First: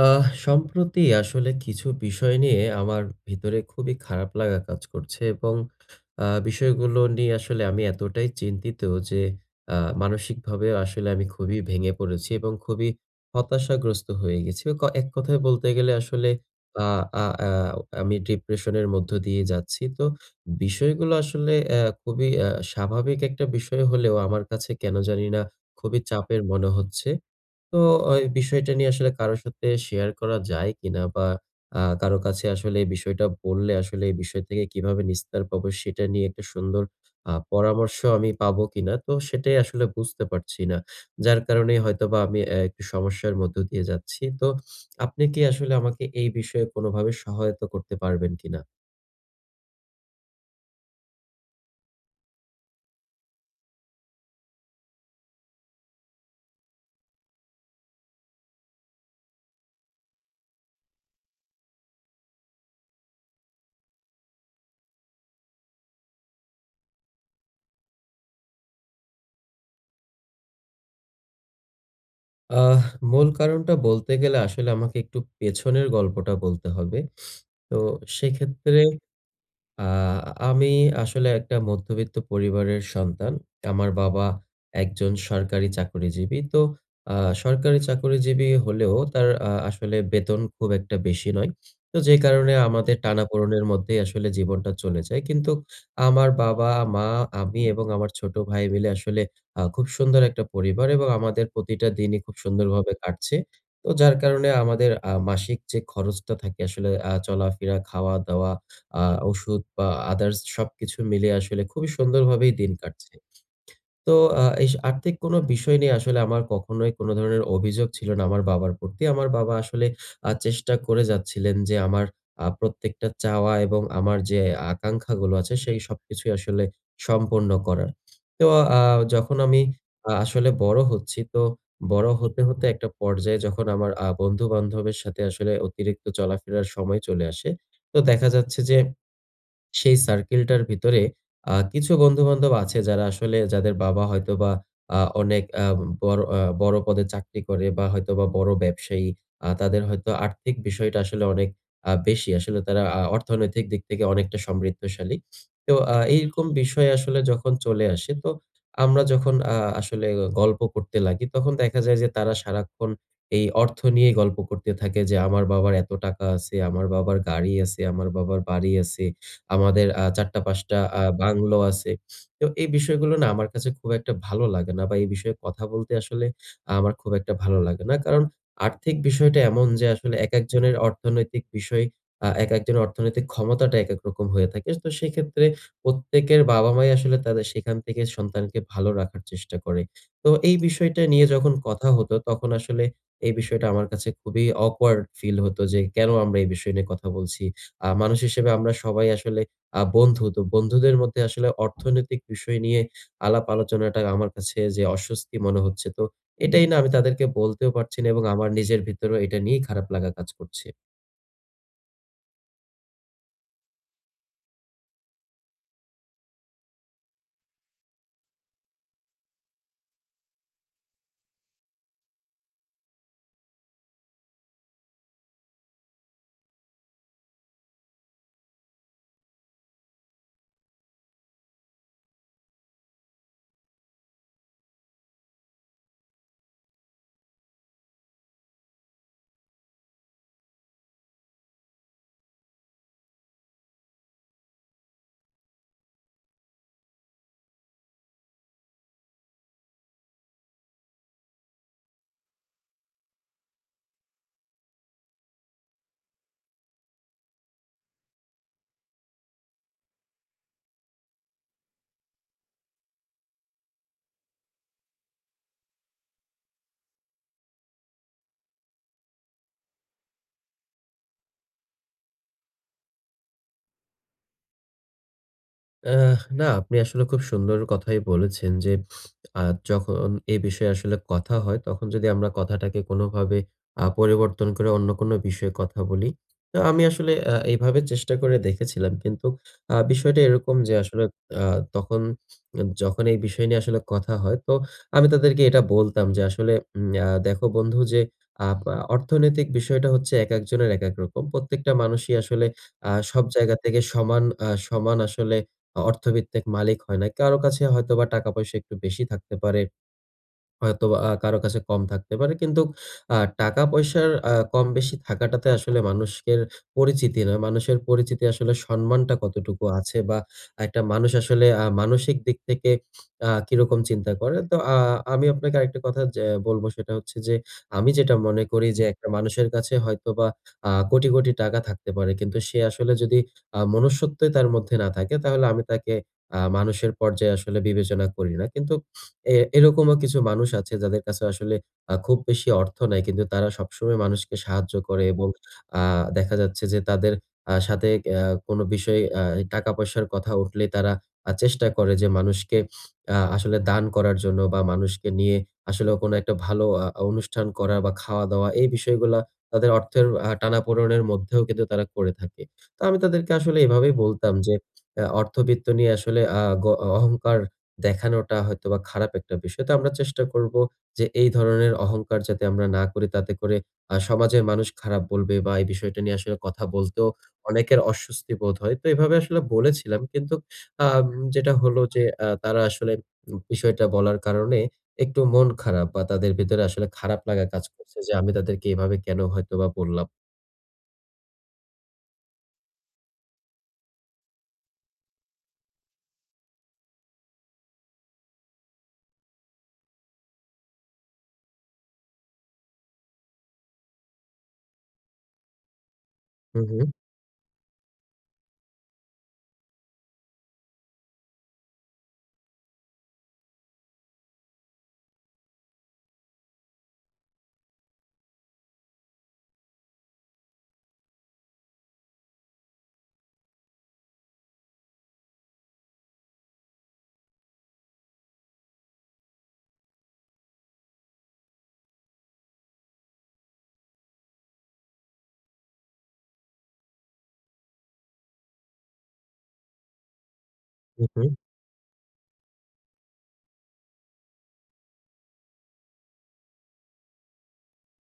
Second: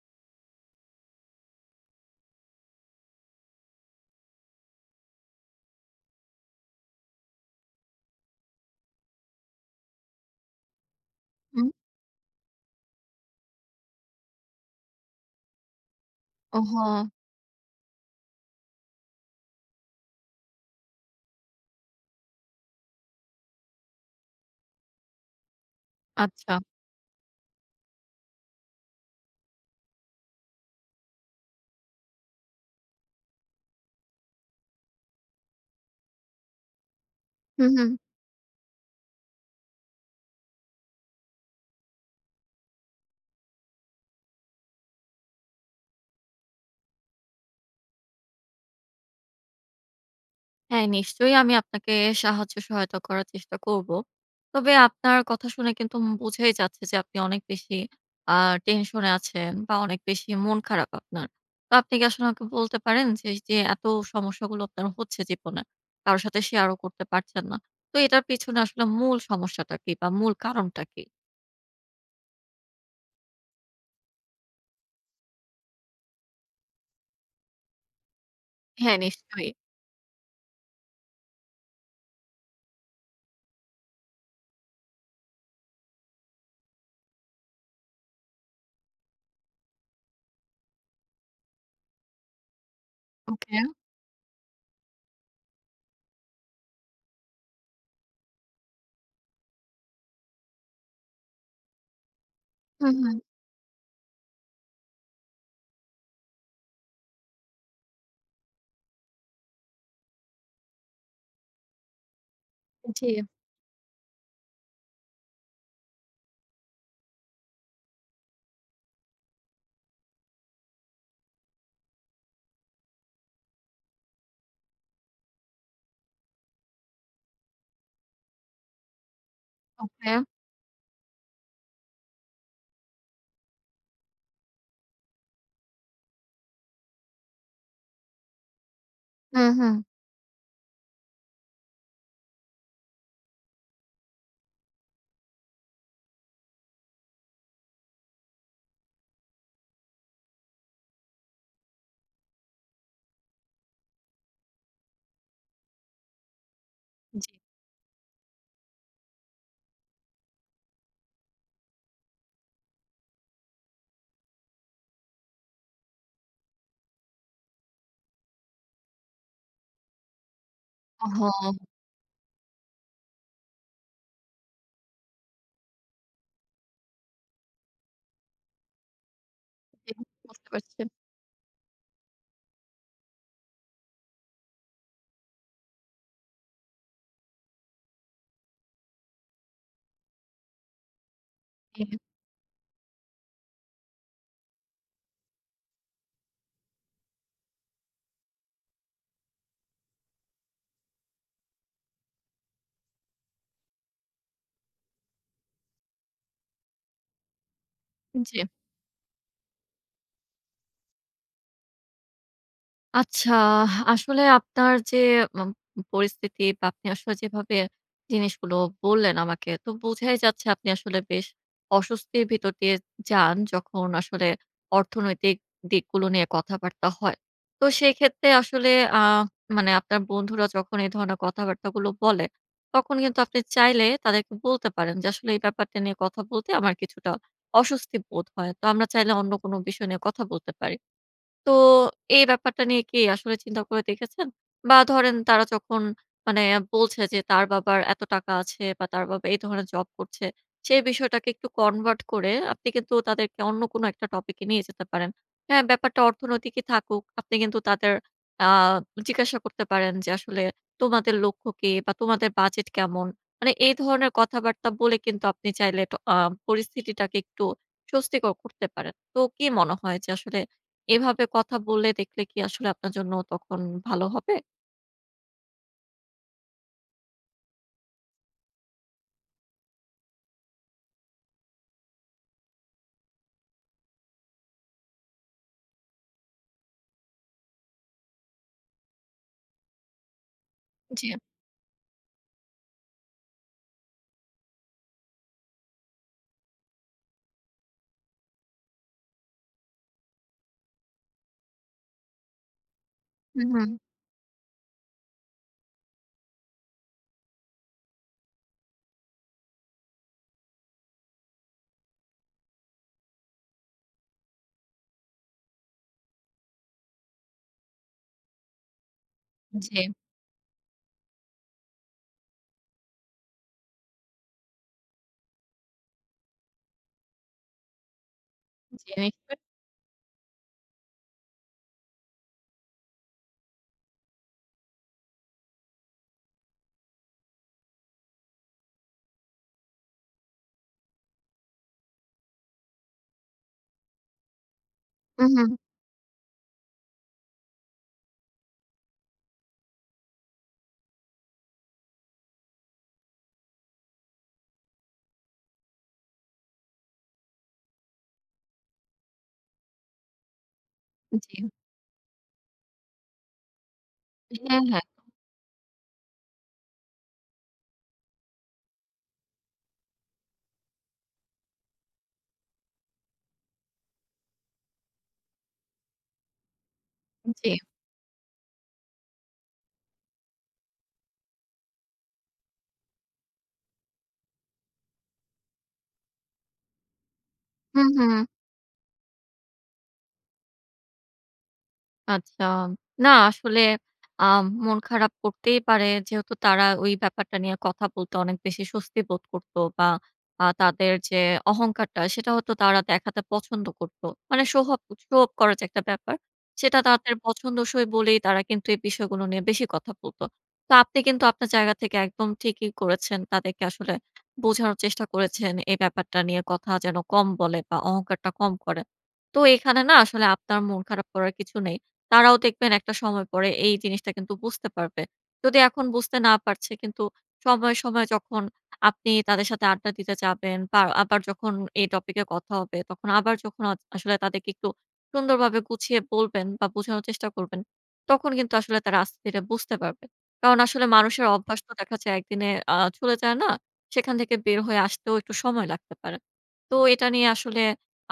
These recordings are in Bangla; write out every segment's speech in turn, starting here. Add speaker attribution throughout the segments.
Speaker 1: আহ সম্প্রতি আসলে কিছু বিষয় নিয়ে আমার ভিতরে খুবই খারাপ লাগা কাজ করছে এবং আ বিষয়গুলো নিয়ে আসলে আমি এতটাই চিন্তিত যে, আ মানসিকভাবে আসলে আমি খুবই
Speaker 2: উম
Speaker 1: ভেঙে পড়েছি, এবং খুবই হতাশাগ্রস্ত হয়ে গেছি। ক এক কথায় বলতে গেলে, আসলে আ
Speaker 2: ওহহো!
Speaker 1: আ আ অ আমি ডিপ্রেশন এর মধ্য দিয়ে যাচ্ছি। তো বিষয়গুলো আসলে অ্যা খুবই অ্যা স্বাভাবিক একটা বিষয় হলেও, আমার কাছে কেন জানি না, খুবই চাপের
Speaker 2: আচ্ছা।
Speaker 1: মনে হচ্ছে। তো এই বিষয়টা নিয়ে আসলে কারো সাথে শেয়ার করা যায় কিনা বা আ কারো কাছে আসলে এই বিষয়টা বললে, আসলে এই বিষয় থেকে কিভাবে নিস্তার পাবো, সেটা নিয়ে একটা সুন্দর আ
Speaker 2: হু,
Speaker 1: পরামর্শ
Speaker 2: হু।
Speaker 1: আমি পাবো কিনা। তো সেটাই আসলে বুঝতে পারছি না। যার কারণেই হয়তোবা আমি অ্যা সমস্যার মধ্য দিয়ে যাচ্ছি। তো আপনি কি আসলে আমাকে এই বিষয়ে কোনভাবে সহায়তা করতে পারবেন কিনা?
Speaker 2: হ্যাঁ, নিশ্চয়ই আমি আপনাকে সাহায্য সহায়তা করার চেষ্টা করব। তবে আপনার কথা শুনে কিন্তু উম বোঝাই যাচ্ছে, যে আপনি অনেক বেশি আ টেনশন এ আছেন বা অনেক বেশি মন খারাপ আপনার। তো আপনি কি আসলে আমাকে বলতে পারেন, যে যে এত সমস্যাগুলো আপনার হচ্ছে জীবনে। কারো সাথে শেয়ারও করতে পারছেন না। তো এটার পেছনে আসলে মূল সমস্যাটা কি? বা মূল কারণটা কী?
Speaker 1: আহ মূল কারণটা বলতে গেলে, আসলে আমাকে একটু পেছনের গল্পটা বলতে হবে। তো সেক্ষেত্রে
Speaker 2: হ্যাঁ, নিশ্চয়।
Speaker 1: আ আমি আসলে একটা মধ্যবিত্ত পরিবারের সন্তান। আমার বাবা একজন সরকারি চাকরিজীবী। তো আ সরকারি চাকরিজীবী হলেও তার আ আসলে বেতন খুব একটা বেশি নয়। তো যে, কারণে আমাদের
Speaker 2: ওকে।
Speaker 1: টানাপোড়নের মধ্যেই আসলে জীবনটা চলে যায়। কিন্তু আমার বাবা, মা, আমি এবং আমার ছোট ভাই মিলে আসলে আ খুব সুন্দর একটা পরিবার এবং আমাদের প্রতিটা দিনই খুব সুন্দরভাবে
Speaker 2: হুম, হুম।
Speaker 1: কাটছে। তো যার কারণে আমাদের আ মাসিক যে, খরচটা থাকে আসলে আ চলাফেরা, খাওয়া-দাওয়া, আ ওষুধ বা আদার্স, সবকিছু মিলিয়ে আসলে খুবই সুন্দরভাবে দিন কাটছে।
Speaker 2: জী।
Speaker 1: তো আ এই আর্থিক কোন বিষয় নেই আসলে আমার কখনোই কোন ধরনের অভিযোগ ছিল না আমার বাবার প্রতি। আমার বাবা আসলে আ চেষ্টা করে যাচ্ছিলেন যে, আমার আ প্রত্যেকটা চাওয়া এবং আমার যে, আকাঙ্খাগুলো আছে সেই সবকিছুই আসলে সম্পন্ন করার। তো আ যখন আমি আ
Speaker 2: ওকে।
Speaker 1: আসলে বড় হচ্ছি, তো বড় হতে, হতে একটা পর্যায়ে যখন আমার আ বন্ধু-বান্ধবের সাথে আসলে অতিরিক্ত চলাফেরার সময় চলে আসে। তো দেখা যাচ্ছে যে,
Speaker 2: হুম, হুম।
Speaker 1: সেই সার্কেলটার ভিতরে আ কিছু বন্ধু-বান্ধব আছে, যারা আসলে যাদের বাবা হয়তোবা আ অনেক আ বড় আ বড় পদে চাকরি করে বা, হয়তোবা বড় ব্যবসায়ী। আ তাদের হয়তো আর্থিক বিষয়টা আসলে অনেক আ বেশি আসলে। তারা আ অর্থনৈতিক দিক থেকে অনেকটা সমৃদ্ধশালী। তো আ এইরকম বিষয় আসলে
Speaker 2: জী।
Speaker 1: যখন চলে আসে, তো আমরা যখন আ আসলে গ গল্প করতে লাগি, তখন দেখা যায় যে, তারা সারাক্ষণ এই অর্থ নিয়েই গল্প করতে থাকে যে, "আমার বাবার এত টাকা আছে, আমার বাবার গাড়ি আছে, আমার বাবার বাড়ি আছে, আমাদের আ ৪ টা, ৫ টা আ বাংলো
Speaker 2: অহহো।
Speaker 1: আছে। তো এই বিষয়গুলো না আমার কাছে খুব একটা ভালো লাগে না। বা, এই বিষয়ে কথা বলতে আসলে আমার খুব একটা ভালো লাগে না। কারণ আর্থিক বিষয়টা এমন যে,
Speaker 2: জী,
Speaker 1: আসলে
Speaker 2: বুঝতে
Speaker 1: একেকজনের
Speaker 2: পারছি।
Speaker 1: অর্থনৈতিক বিষয় আ একেকজনের অর্থনৈতিক ক্ষমতাটা একেক রকম হয়ে থাকে। তো সেক্ষেত্রে প্রত্যেকের বাবা-মাই আসলে তাদের সেখান থেকে সন্তানকে ভালো রাখার চেষ্টা করে। তো এই বিষয়টা নিয়ে যখন কথা
Speaker 2: হুম।
Speaker 1: হতো, তখন আসলে এই বিষয়টা আমার কাছে খুবই awkward ফিল হতো যে, কেন আমরা এই বিষয় নিয়ে কথা বলছি। আ মানুষ হিসেবে আমরা সবাই আসলে আ বন্ধু। তো বন্ধুদের মধ্যে আসলে অর্থনৈতিক বিষয় নিয়ে আলাপ আলোচনাটা আমার কাছে যে, অস্বস্তি মনে হচ্ছে। তো এটাই না আমি তাদেরকে বলতেও পারছি না এবং
Speaker 2: জী।
Speaker 1: আমার নিজের ভিতরেও এটা নিয়েই খারাপ লাগা কাজ করছে।
Speaker 2: আচ্ছা, আহ আসলে আপনার যে, অম মম পরিস্থিতি বা, আপনি আসলে যেভাবে জিনিসগুলো বললেন আমাকে। তো বোঝাই যাচ্ছে আপনি আসলে বেশ অস্বস্তির ভিতর দিয়ে যান। যখন আসলে অর্থনৈতিক দিকগুলো নিয়ে কথাবার্তা হয়। তো সেইক্ষেত্রে আসলে আ মানে আপনার বন্ধুরা যখন এই ধরনের কথাবার্তাগুলো বলে তখন কিন্তু আপনি চাইলে তাদেরকে বলতে পারেন যে, আসলে, "এই ব্যাপারটা নিয়ে কথা বলতে আমার কিছুটা অস্বস্তি বোধ হয়। তো আমরা চাইলে অন্য কোন বিষয় নিয়ে কথা বলতে পারি।" তো এই ব্যাপারটা নিয়ে কি আসলে চিন্তা করে দেখেছেন? বা, ধরেন তারা যখন মানে বলছে যে, "তার বাবার এত টাকা আছে বা, তার বাবা এই ধরনের জব করছে।" সেই বিষয়টাকে একটু কনভার্ট করে আপনি কিন্তু তাদেরকে অন্য কোন একটা টপিকে নিয়ে যেতে পারেন। হ্যাঁ, ব্যাপারটা অর্থনৈতিকই থাকুক। আপনি কিন্তু তাদের আ জিজ্ঞাসা করতে পারেন যে, আসলে, "তোমাদের লক্ষ্য কী? বা তোমাদের বাজেট কেমন?" মানে এই ধরনের কথাবার্তা বলে কিন্তু আপনি চাইলে টা আ পরিস্থিতিটাকে একটু স্বস্তিকর করতে পারেন। তো কি মনে হয় যে, আসলে এভাবে কথা বলে দেখলে কি আসলে আপনার জন্য তখন ভালো হবে?
Speaker 1: অ্যা না আপনি আসলে খুব সুন্দর কথাই বলেছেন যে, আ যখন এ বিষয়ে আসলে কথা হয়, তখন যদি আমরা কথাটাকে কোনোভাবে আ পরিবর্তন করে অন্য কোন বিষয়ে কথা বলি। তো আমি আসলে আ এভাবে চেষ্টা করে দেখেছিলাম। কিন্তু আ বিষয়টা এরকম যে, আসলে
Speaker 2: জী।
Speaker 1: আ তখন যখন এই বিষয় নিয়ে আসলে কথা হয়, তো আমি তাদেরকে এটা বলতাম যে, আসলে, উম আ "দেখো বন্ধু যে, আপ অর্থনৈতিক বিষয়টা হচ্ছে একেকজনের একেক রকম। প্রত্যেকটা মানুষই আসলে আ সব
Speaker 2: হুম,
Speaker 1: জায়গা
Speaker 2: হুম।
Speaker 1: থেকে সমান অ্যা সমান আসলে আ অর্থভিত্তিক মালিক হয় না। কারো কাছে হয়তোবা টাকা পয়সা একটু বেশি থাকতে পারে। হয়তোবা আ কারো কাছে কম থাকতে পারে। কিন্তু আ টাকা পয়সার আ কম বেশি থাকাটাতে আসলে মানুষের পরিচিতি না। মানুষের পরিচিতি আসলে সম্মানটা কতটুকু
Speaker 2: জী।
Speaker 1: আছে বা, একটা মানুষ আসলে আ মানসিক দিক থেকে আ কিরকম চিন্তা করে।" তো আ আমি আপনাকে আরেকটা কথা যা বলবো, সেটা হচ্ছে যে, আমি যেটা মনে করি যে, একটা
Speaker 2: জিনি বাট
Speaker 1: মানুষের কাছে হয়তোবা আ কোটি, কোটি টাকা থাকতে পারে। কিন্তু সে আসলে যদি আ মনুষ্যত্বই তার মধ্যে না থাকে, তাহলে আমি তাকে আ মানুষের পর্যায়ে আসলে বিবেচনা করি না। কিন্তু অ্যা এরকমও কিছু মানুষ আছে, যাদের কাছে আসলে খুব বেশি অর্থ নাই। কিন্তু তারা সবসময় মানুষকে সাহায্য করে এবং
Speaker 2: উহু।
Speaker 1: আ দেখা যাচ্ছে যে, তাদের আ সাথে অ্যা কোন বিষয়ে অ্যা টাকা পয়সার কথা উঠলেই, তারা আ চেষ্টা করে যে, মানুষকে আ আসলে দান করার জন্য বা, মানুষকে নিয়ে আসলেও কোন একটা আ ভালো অনুষ্ঠান করা বা, খাওয়া-দাওয়া, এই বিষয়গুলা তাদের অর্থের আ টানাপোড়নের মধ্যেও
Speaker 2: জী।
Speaker 1: কিন্তু তারা করে থাকে। তো আমি তাদেরকে আসলে এভাবেই বলতাম যে,
Speaker 2: হ্যাঁ, হ্যাঁ।
Speaker 1: আ "অর্থবৃত্ত নিয়ে আসলে আ অ অহংকার দেখানোটা হয়তোবা খারাপ একটা বিষয়। তো আমরা চেষ্টা করবো যে, এই ধরনের অহংকার যাতে আমরা না করি। তাতে করে আ সমাজের মানুষ খারাপ বলবে বা, এই বিষয়টা নিয়ে আসলে কথা বলতেও
Speaker 2: জী।
Speaker 1: অনেকের অস্বস্তি বোধ হয়।" তো এভাবে আসলে বলেছিলাম। কিন্তু আম যেটা হলো যে, আ তারা আসলে উ বিষয়টা বলার কারণে একটু মন খারাপ বা, তাদের ভেতরে আসলে খারাপ লাগা কাজ
Speaker 2: হুম,
Speaker 1: করছে। যে,
Speaker 2: হুম।
Speaker 1: আমি তাদেরকে এভাবে কেন হয়তোবা বললাম?
Speaker 2: আচ্ছা। না আসলে আ মন খারাপ করতেই পারে, যেহেতু তারা ওই ব্যাপারটা নিয়ে কথা বলতে, অনেক বেশি স্বস্তি বোধ করত, বা আ তাদের যে, অহংকারটা, সেটা হয়তো তারা দেখাতে পছন্দ করত মানে সোহাব সো অফ করার একটা ব্যাপার।
Speaker 1: হুম,
Speaker 2: সেটা
Speaker 1: হুম।
Speaker 2: তাদের পছন্দসই বলেই, তারা কিন্তু এই বিষয়গুলো নিয়ে বেশি কথা বলত। তো আপনি কিন্তু আপনার জায়গা থেকে একদম ঠিকই করেছেন। তাদেরকে আসলে বোঝানোর চেষ্টা করেছেন, এই ব্যাপারটা নিয়ে কথা যেন কম বলে, বা অহংকারটা কম করে। তো এখানে না, আসলে আপনার মন খারাপ করার কিছু নেই। তারাও দেখবেন একটা সময় পরে, এই জিনিসটা কিন্তু বুঝতে পারবে। যদি এখন বুঝতে না পারছে, কিন্তু সময়, সময় যখন আপনি তাদের সাথে আড্ডা দিতে যাবেন, বা আবার যখন এই টপিকে কথা হবে, তখন আবার যখন আ আসলে তাদেরকে একটু সুন্দরভাবে গুছিয়ে বলবেন, বা বোঝানোর চেষ্টা করবেন। তখন কিন্তু আসলে তারা আস্তে ধিরে বুঝতে পারবেন। কারণ আসলে
Speaker 1: হুম,
Speaker 2: মানুষের
Speaker 1: হুম।
Speaker 2: অভ্যাস তো দেখা যায়, ১ দিনে আ চলে যায় না, সেখান থেকে বের হয়ে আসতেও একটু সময় লাগতে পারে। তো এটা নিয়ে আসলে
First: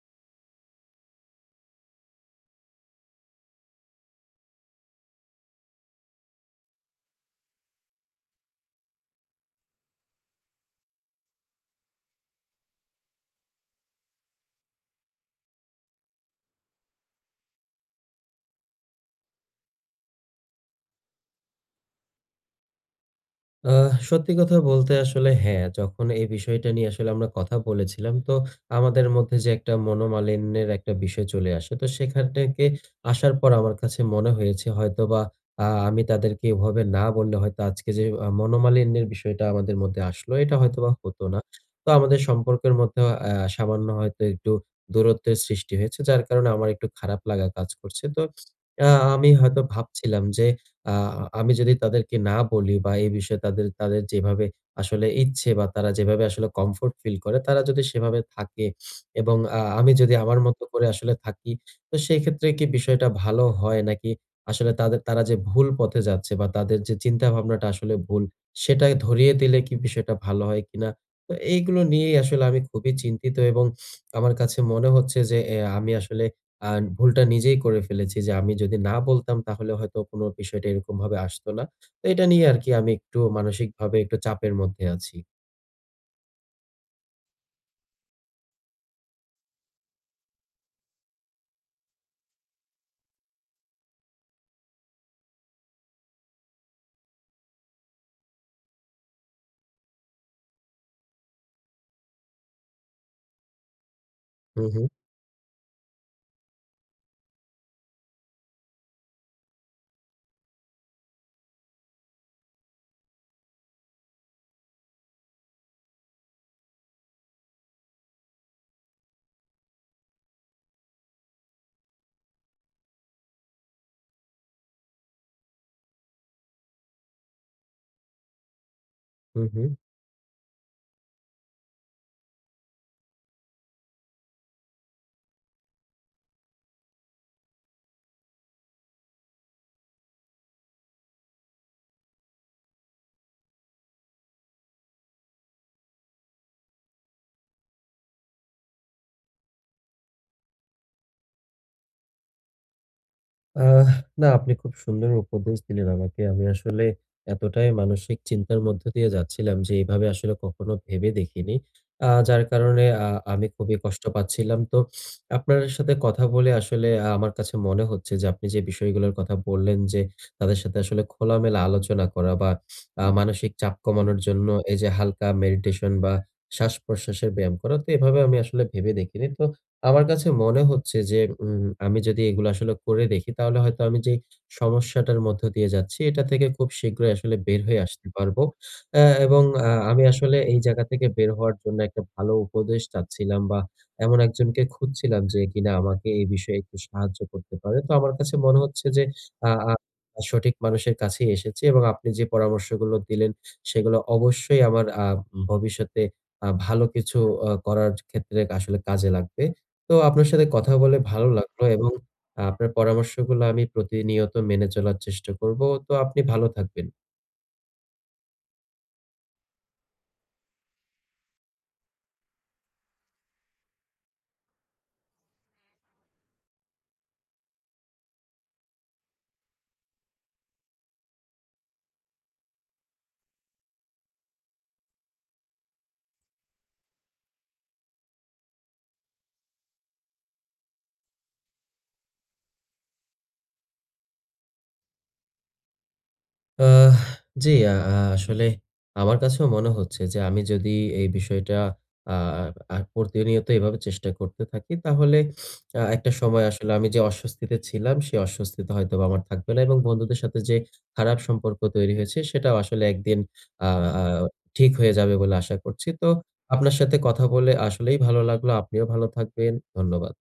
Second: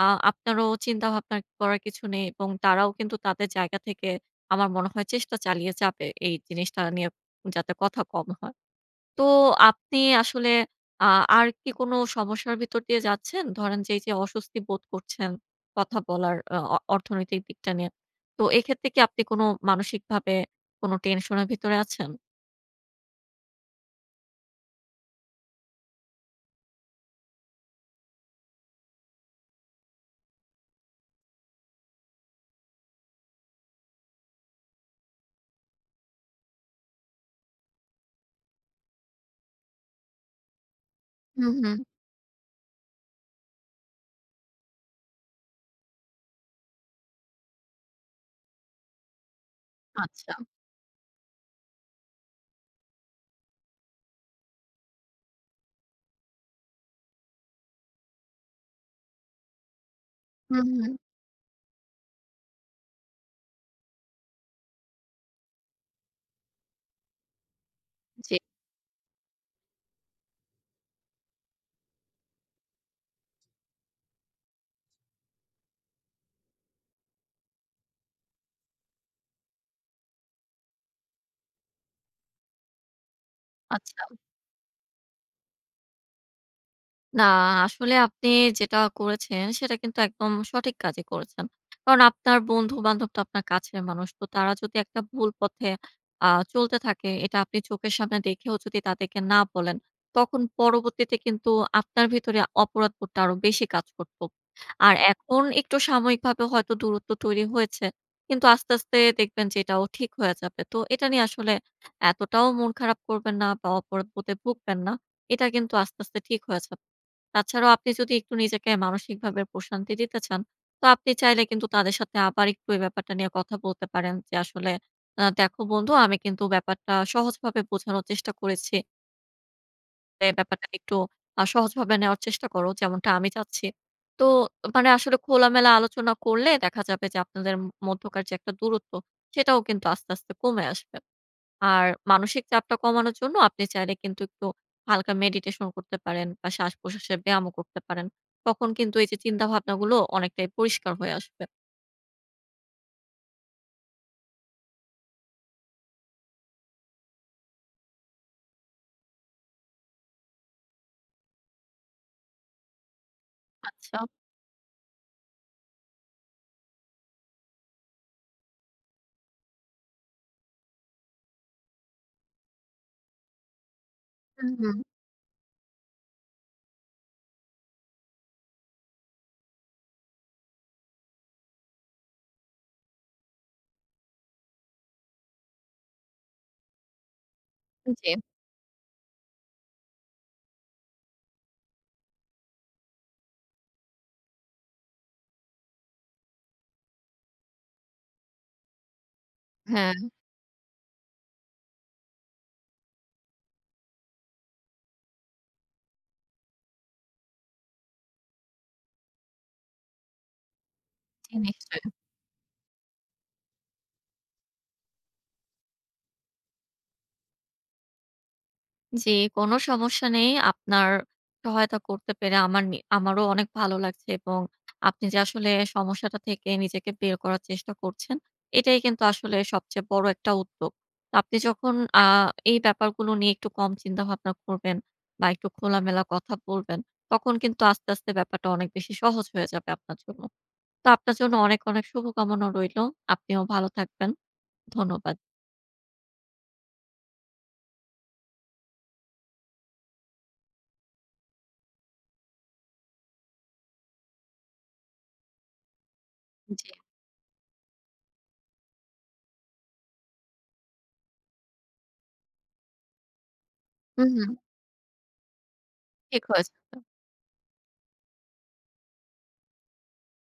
Speaker 2: আ আপনারও চিন্তাভাবনা করার কিছু নেই, এবং তারাও কিন্তু তাদের জায়গা থেকে আমার মনে হয় চেষ্টা চালিয়ে যাবে। এই জিনিসটা নিয়ে যাতে কথা কম হয়। তো আপনি আসলে আ আর কি কোন সমস্যার ভিতর দিয়ে যাচ্ছেন? ধরেন যে, এই যে, অস্বস্তি বোধ করছেন, কথা বলার অ অ অর্থনৈতিক দিকটা নিয়ে। তো এক্ষেত্রে কি আপনি কোন মানসিকভাবে কোন টেনশন এর ভেতরে আছেন?
Speaker 1: আ সত্যি কথা বলতে আসলে হ্যাঁ, যখন এই বিষয়টা নিয়ে আসলে আমরা কথা বলেছিলাম, তো আমাদের মধ্যে, যে, একটা মনোমালিন্যের একটা বিষয় চলে আসে। তো সেখান থেকে আসার পর আমার কাছে মনে হয়েছে হয়তোবা আ আমি তাদেরকে এভাবে না বললে হয়তো আজকে যে, আ মনোমালিন্যের বিষয়টা আমাদের মধ্যে আসলো, এটা হয়তোবা হতো না।
Speaker 2: হুম, হুম।
Speaker 1: তো আমাদের সম্পর্কের মধ্যে আ সামান্য হয়তো একটু দূরত্বের সৃষ্টি হয়েছে। যার কারণে আমার একটু খারাপ লাগা কাজ করছে। তো আ আমি হয়তো ভাবছিলাম
Speaker 2: আচ্ছা।
Speaker 1: যে, আ আমি যদি তাদেরকে না বলি বা, এ বিষয়ে তাদের তাদের যেভাবে আসলে ইচ্ছে বা, তারা যেভাবে আসলে কমফোর্ট ফিল করে, তারা যদি সেভাবে থাকে এবং আ আমি যদি আমার মত
Speaker 2: হুম,
Speaker 1: করে
Speaker 2: হুম।
Speaker 1: আসলে থাকি, তো সেক্ষেত্রে কি বিষয়টা ভালো হয় নাকি? আসলে তাদের তারা যে, ভুল পথে যাচ্ছে বা, তাদের যে, চিন্তা ভাবনাটা আসলে ভুল,
Speaker 2: জি।
Speaker 1: সেটা ধরিয়ে দিলে কি বিষয়টা ভালো হয় কিনা? তো এইগুলো নিয়েই আসলে আমি খুবই চিন্তিত এবং আমার কাছে মনে হচ্ছে যে, এ আমি আসলে আ ভুলটা নিজেই করে ফেলেছি যে, আমি যদি না বলতাম, তাহলে হয়তো কোন বিষয়টা এরকমভাবে আসতো না। ত এটা নিয়ে আরকি আমি একটু মানসিকভাবে
Speaker 2: আচ্ছা।
Speaker 1: একটু চাপের মধ্যে আছি।
Speaker 2: না, আ আসলে আপনি যেটা করেছেন, সেটা কিন্তু একদম সঠিক কাজই করেছেন। কারণ আপনার বন্ধু-বান্ধব তো আপনার কাছের মানুষ। তো তারা যদি একটা ভুল পথে আ চলতে থাকে, এটা আপনি চোখের সামনে দেখেও যদি তাদেরকে না বলেন, তখন পরবর্তীতে কিন্তু আপনার ভেতরে অপরাধবোধটা আরো বেশি কাজ করতো।
Speaker 1: হুম, হুম।
Speaker 2: আর এখন একটু সাময়িকভাবে হয়তো দূরত্ব তৈরি হয়েছে। কিন্তু আস্তে, আস্তে দেখবেন যে এটাও ঠিক হয়ে যাবে। তো এটা নিয়ে আসলে এতটাও মন খারাপ করবেন না বা অপরাধবোধে ভুগবেন না। এটা কিন্তু আস্তে, আস্তে ঠিক হয়ে যাবে। তাছাড়াও আপনি যদি একটু নিজেকে মানসিকভাবে প্রশান্তি দিতে চান, তো আপনি চাইলে কিন্তু তাদের সাথে আবার একটু এই ব্যাপারটা নিয়ে কথা বলতে পারেন। যে আসলে আ "দেখো বন্ধু, আমি কিন্তু ব্যাপারটা সহজভাবে বোঝানোর চেষ্টা করেছি"
Speaker 1: হুম, হুম।
Speaker 2: "এই ব্যাপারটা একটু আ সহজভাবে নেওয়ার চেষ্টা করো। যেমনটা আমি চাচ্ছি।" তো মানে আসলে খোলামেলা আলোচনা করলে দেখা যাবে যে আপনাদের ম মধ্যকার যে একটা দূরত্ব, সেটাও কিন্তু আস্তে, আস্তে কমে আসবে। আর মানসিক চাপটা কমানোর জন্য আপনি চাইলে কিন্তু একটু হালকা মেডিটেশন করতে পারেন বা শ্বাস-প্রশ্বাসে ব্যায়ামও করতে পারেন। তখন কিন্তু এইযে চিন্তাভাবনাগুলো অনেকটাই পরিষ্কার হয়ে আসবে।
Speaker 1: আহ না, আপনি খুব সুন্দর উপদেশ দিলেন আমাকে। আমি আসলে এতটাই মানসিক চিন্তার মধ্যে দিয়ে যাচ্ছিলাম যে, এভাবে আসলে কখনো ভেবে দেখিনি। আহ যার কারণে আহ আমি খুবই
Speaker 2: আচ্ছা।
Speaker 1: কষ্ট পাচ্ছিলাম। তো আপনার সাথে কথা বলে আসলে আ আমার কাছে মনে হচ্ছে যে, আপনি যে, বিষয়গুলোর কথা বললেন যে, তাদের সাথে আসলে খোলামেলা আলোচনা করা, বা আ মানসিক চাপ কমানোর জন্য
Speaker 2: হুম, হম।
Speaker 1: এইযে হালকা মেডিটেশন বা, শ্বাস-প্রশ্বাসের ব্যায়াম করা, তো এভাবে আমি আসলে ভেবে দেখিনি। তো আমার কাছে মনে হচ্ছে যে, উম আমি যদি এগুলো আসলে করে দেখি, তাহলে হয়তো আমি যেই সমস্যাটার মধ্য দিয়ে যাচ্ছি, এটা থেকে খুব শীঘ্রই আসলে বের হয়ে আসতে
Speaker 2: জি।
Speaker 1: পারবো। এহ এবং আহ আমি আসলে এই জায়গা থেকে বের হওয়ার জন্য একটা ভালো উপদেশ চাচ্ছিলাম, বা, এমন একজনকে খুঁজছিলাম যে, কিনা এ বিষয়ে একটু সাহায্য করতে পারেন। তো আমার কাছে মনে হচ্ছে যে, আ আ
Speaker 2: হ্যাঁ।
Speaker 1: সঠিক মানুষের কাছেই এসেছি। এবং আপনি যে, পরামর্শগুলো দিলেন, সেগুলো অবশ্যই আমার আহ ভবিষ্যতে আহ ভালো কিছু অ করার ক্ষেত্রে আসলে কাজে লাগবে। তো আপনার সাথে কথা বলে ভালো
Speaker 2: জি,
Speaker 1: লাগলো। এবং
Speaker 2: নিশ্চয়ই।
Speaker 1: আ আপনার পরামর্শগুলা আমি প্রতিনিয়ত মেনে চলার চেষ্টা করবো। তো আপনি ভালো থাকবেন।
Speaker 2: জি, কোন সমস্যা নেই। আপনার সহায়তা করতে পেরে আমার নি আমারও অনেক ভালো লাগছে। এবং আপনি যে, আসলে সমস্যাটা থেকে নিজেকে বের করার চেষ্টা করছেন, এটাই কিন্তু আসলে সবচেয়ে বড় একটা উদ্যোগ। আপনি যখন আহ এই ব্যাপারগুলো নিয়ে একটু কম চিন্তাভাবনা করবেন, বা একটু খোলামেলা কথা বলবেন, তখন কিন্তু আস্তে, আস্তে ব্যাপারটা অনেক বেশি সহজ হয়ে যাবে আপনার জন্য। তো আপনার জন্য অনেক, অনেক শুভকামনা রইলো। আপনিও ভালো থাকবেন। ধন্যবাদ।
Speaker 1: আহ জি। আ আহ আসলে আমার কাছেও মনে হচ্ছে যে, আমি যদি এই বিষয়টা আ আহ আ প্রতিনিয়ত এভাবে চেষ্টা করতে থাকি, তাহলে আহ একটা সময়
Speaker 2: জি।
Speaker 1: আসলে আমি যে, অস্বস্তিতে ছিলাম, সে অস্বস্তিতে হয়তোবা আমার থাকবো না। এবং বন্ধুদের সাথে যে, খারাপ সম্পর্ক তৈরি হয়েছে, সেটাও আসলে একদিন আ আ
Speaker 2: হুম, হম।
Speaker 1: ঠিক হয়ে যাবে বলে আশা করছি। তো
Speaker 2: ঠিক হয়ে
Speaker 1: আপনার
Speaker 2: যাবে।
Speaker 1: সাথে কথা বলে আসলেই ভালো লাগলো। আপনিও ভালো থাকবেন। ধন্যবাদ।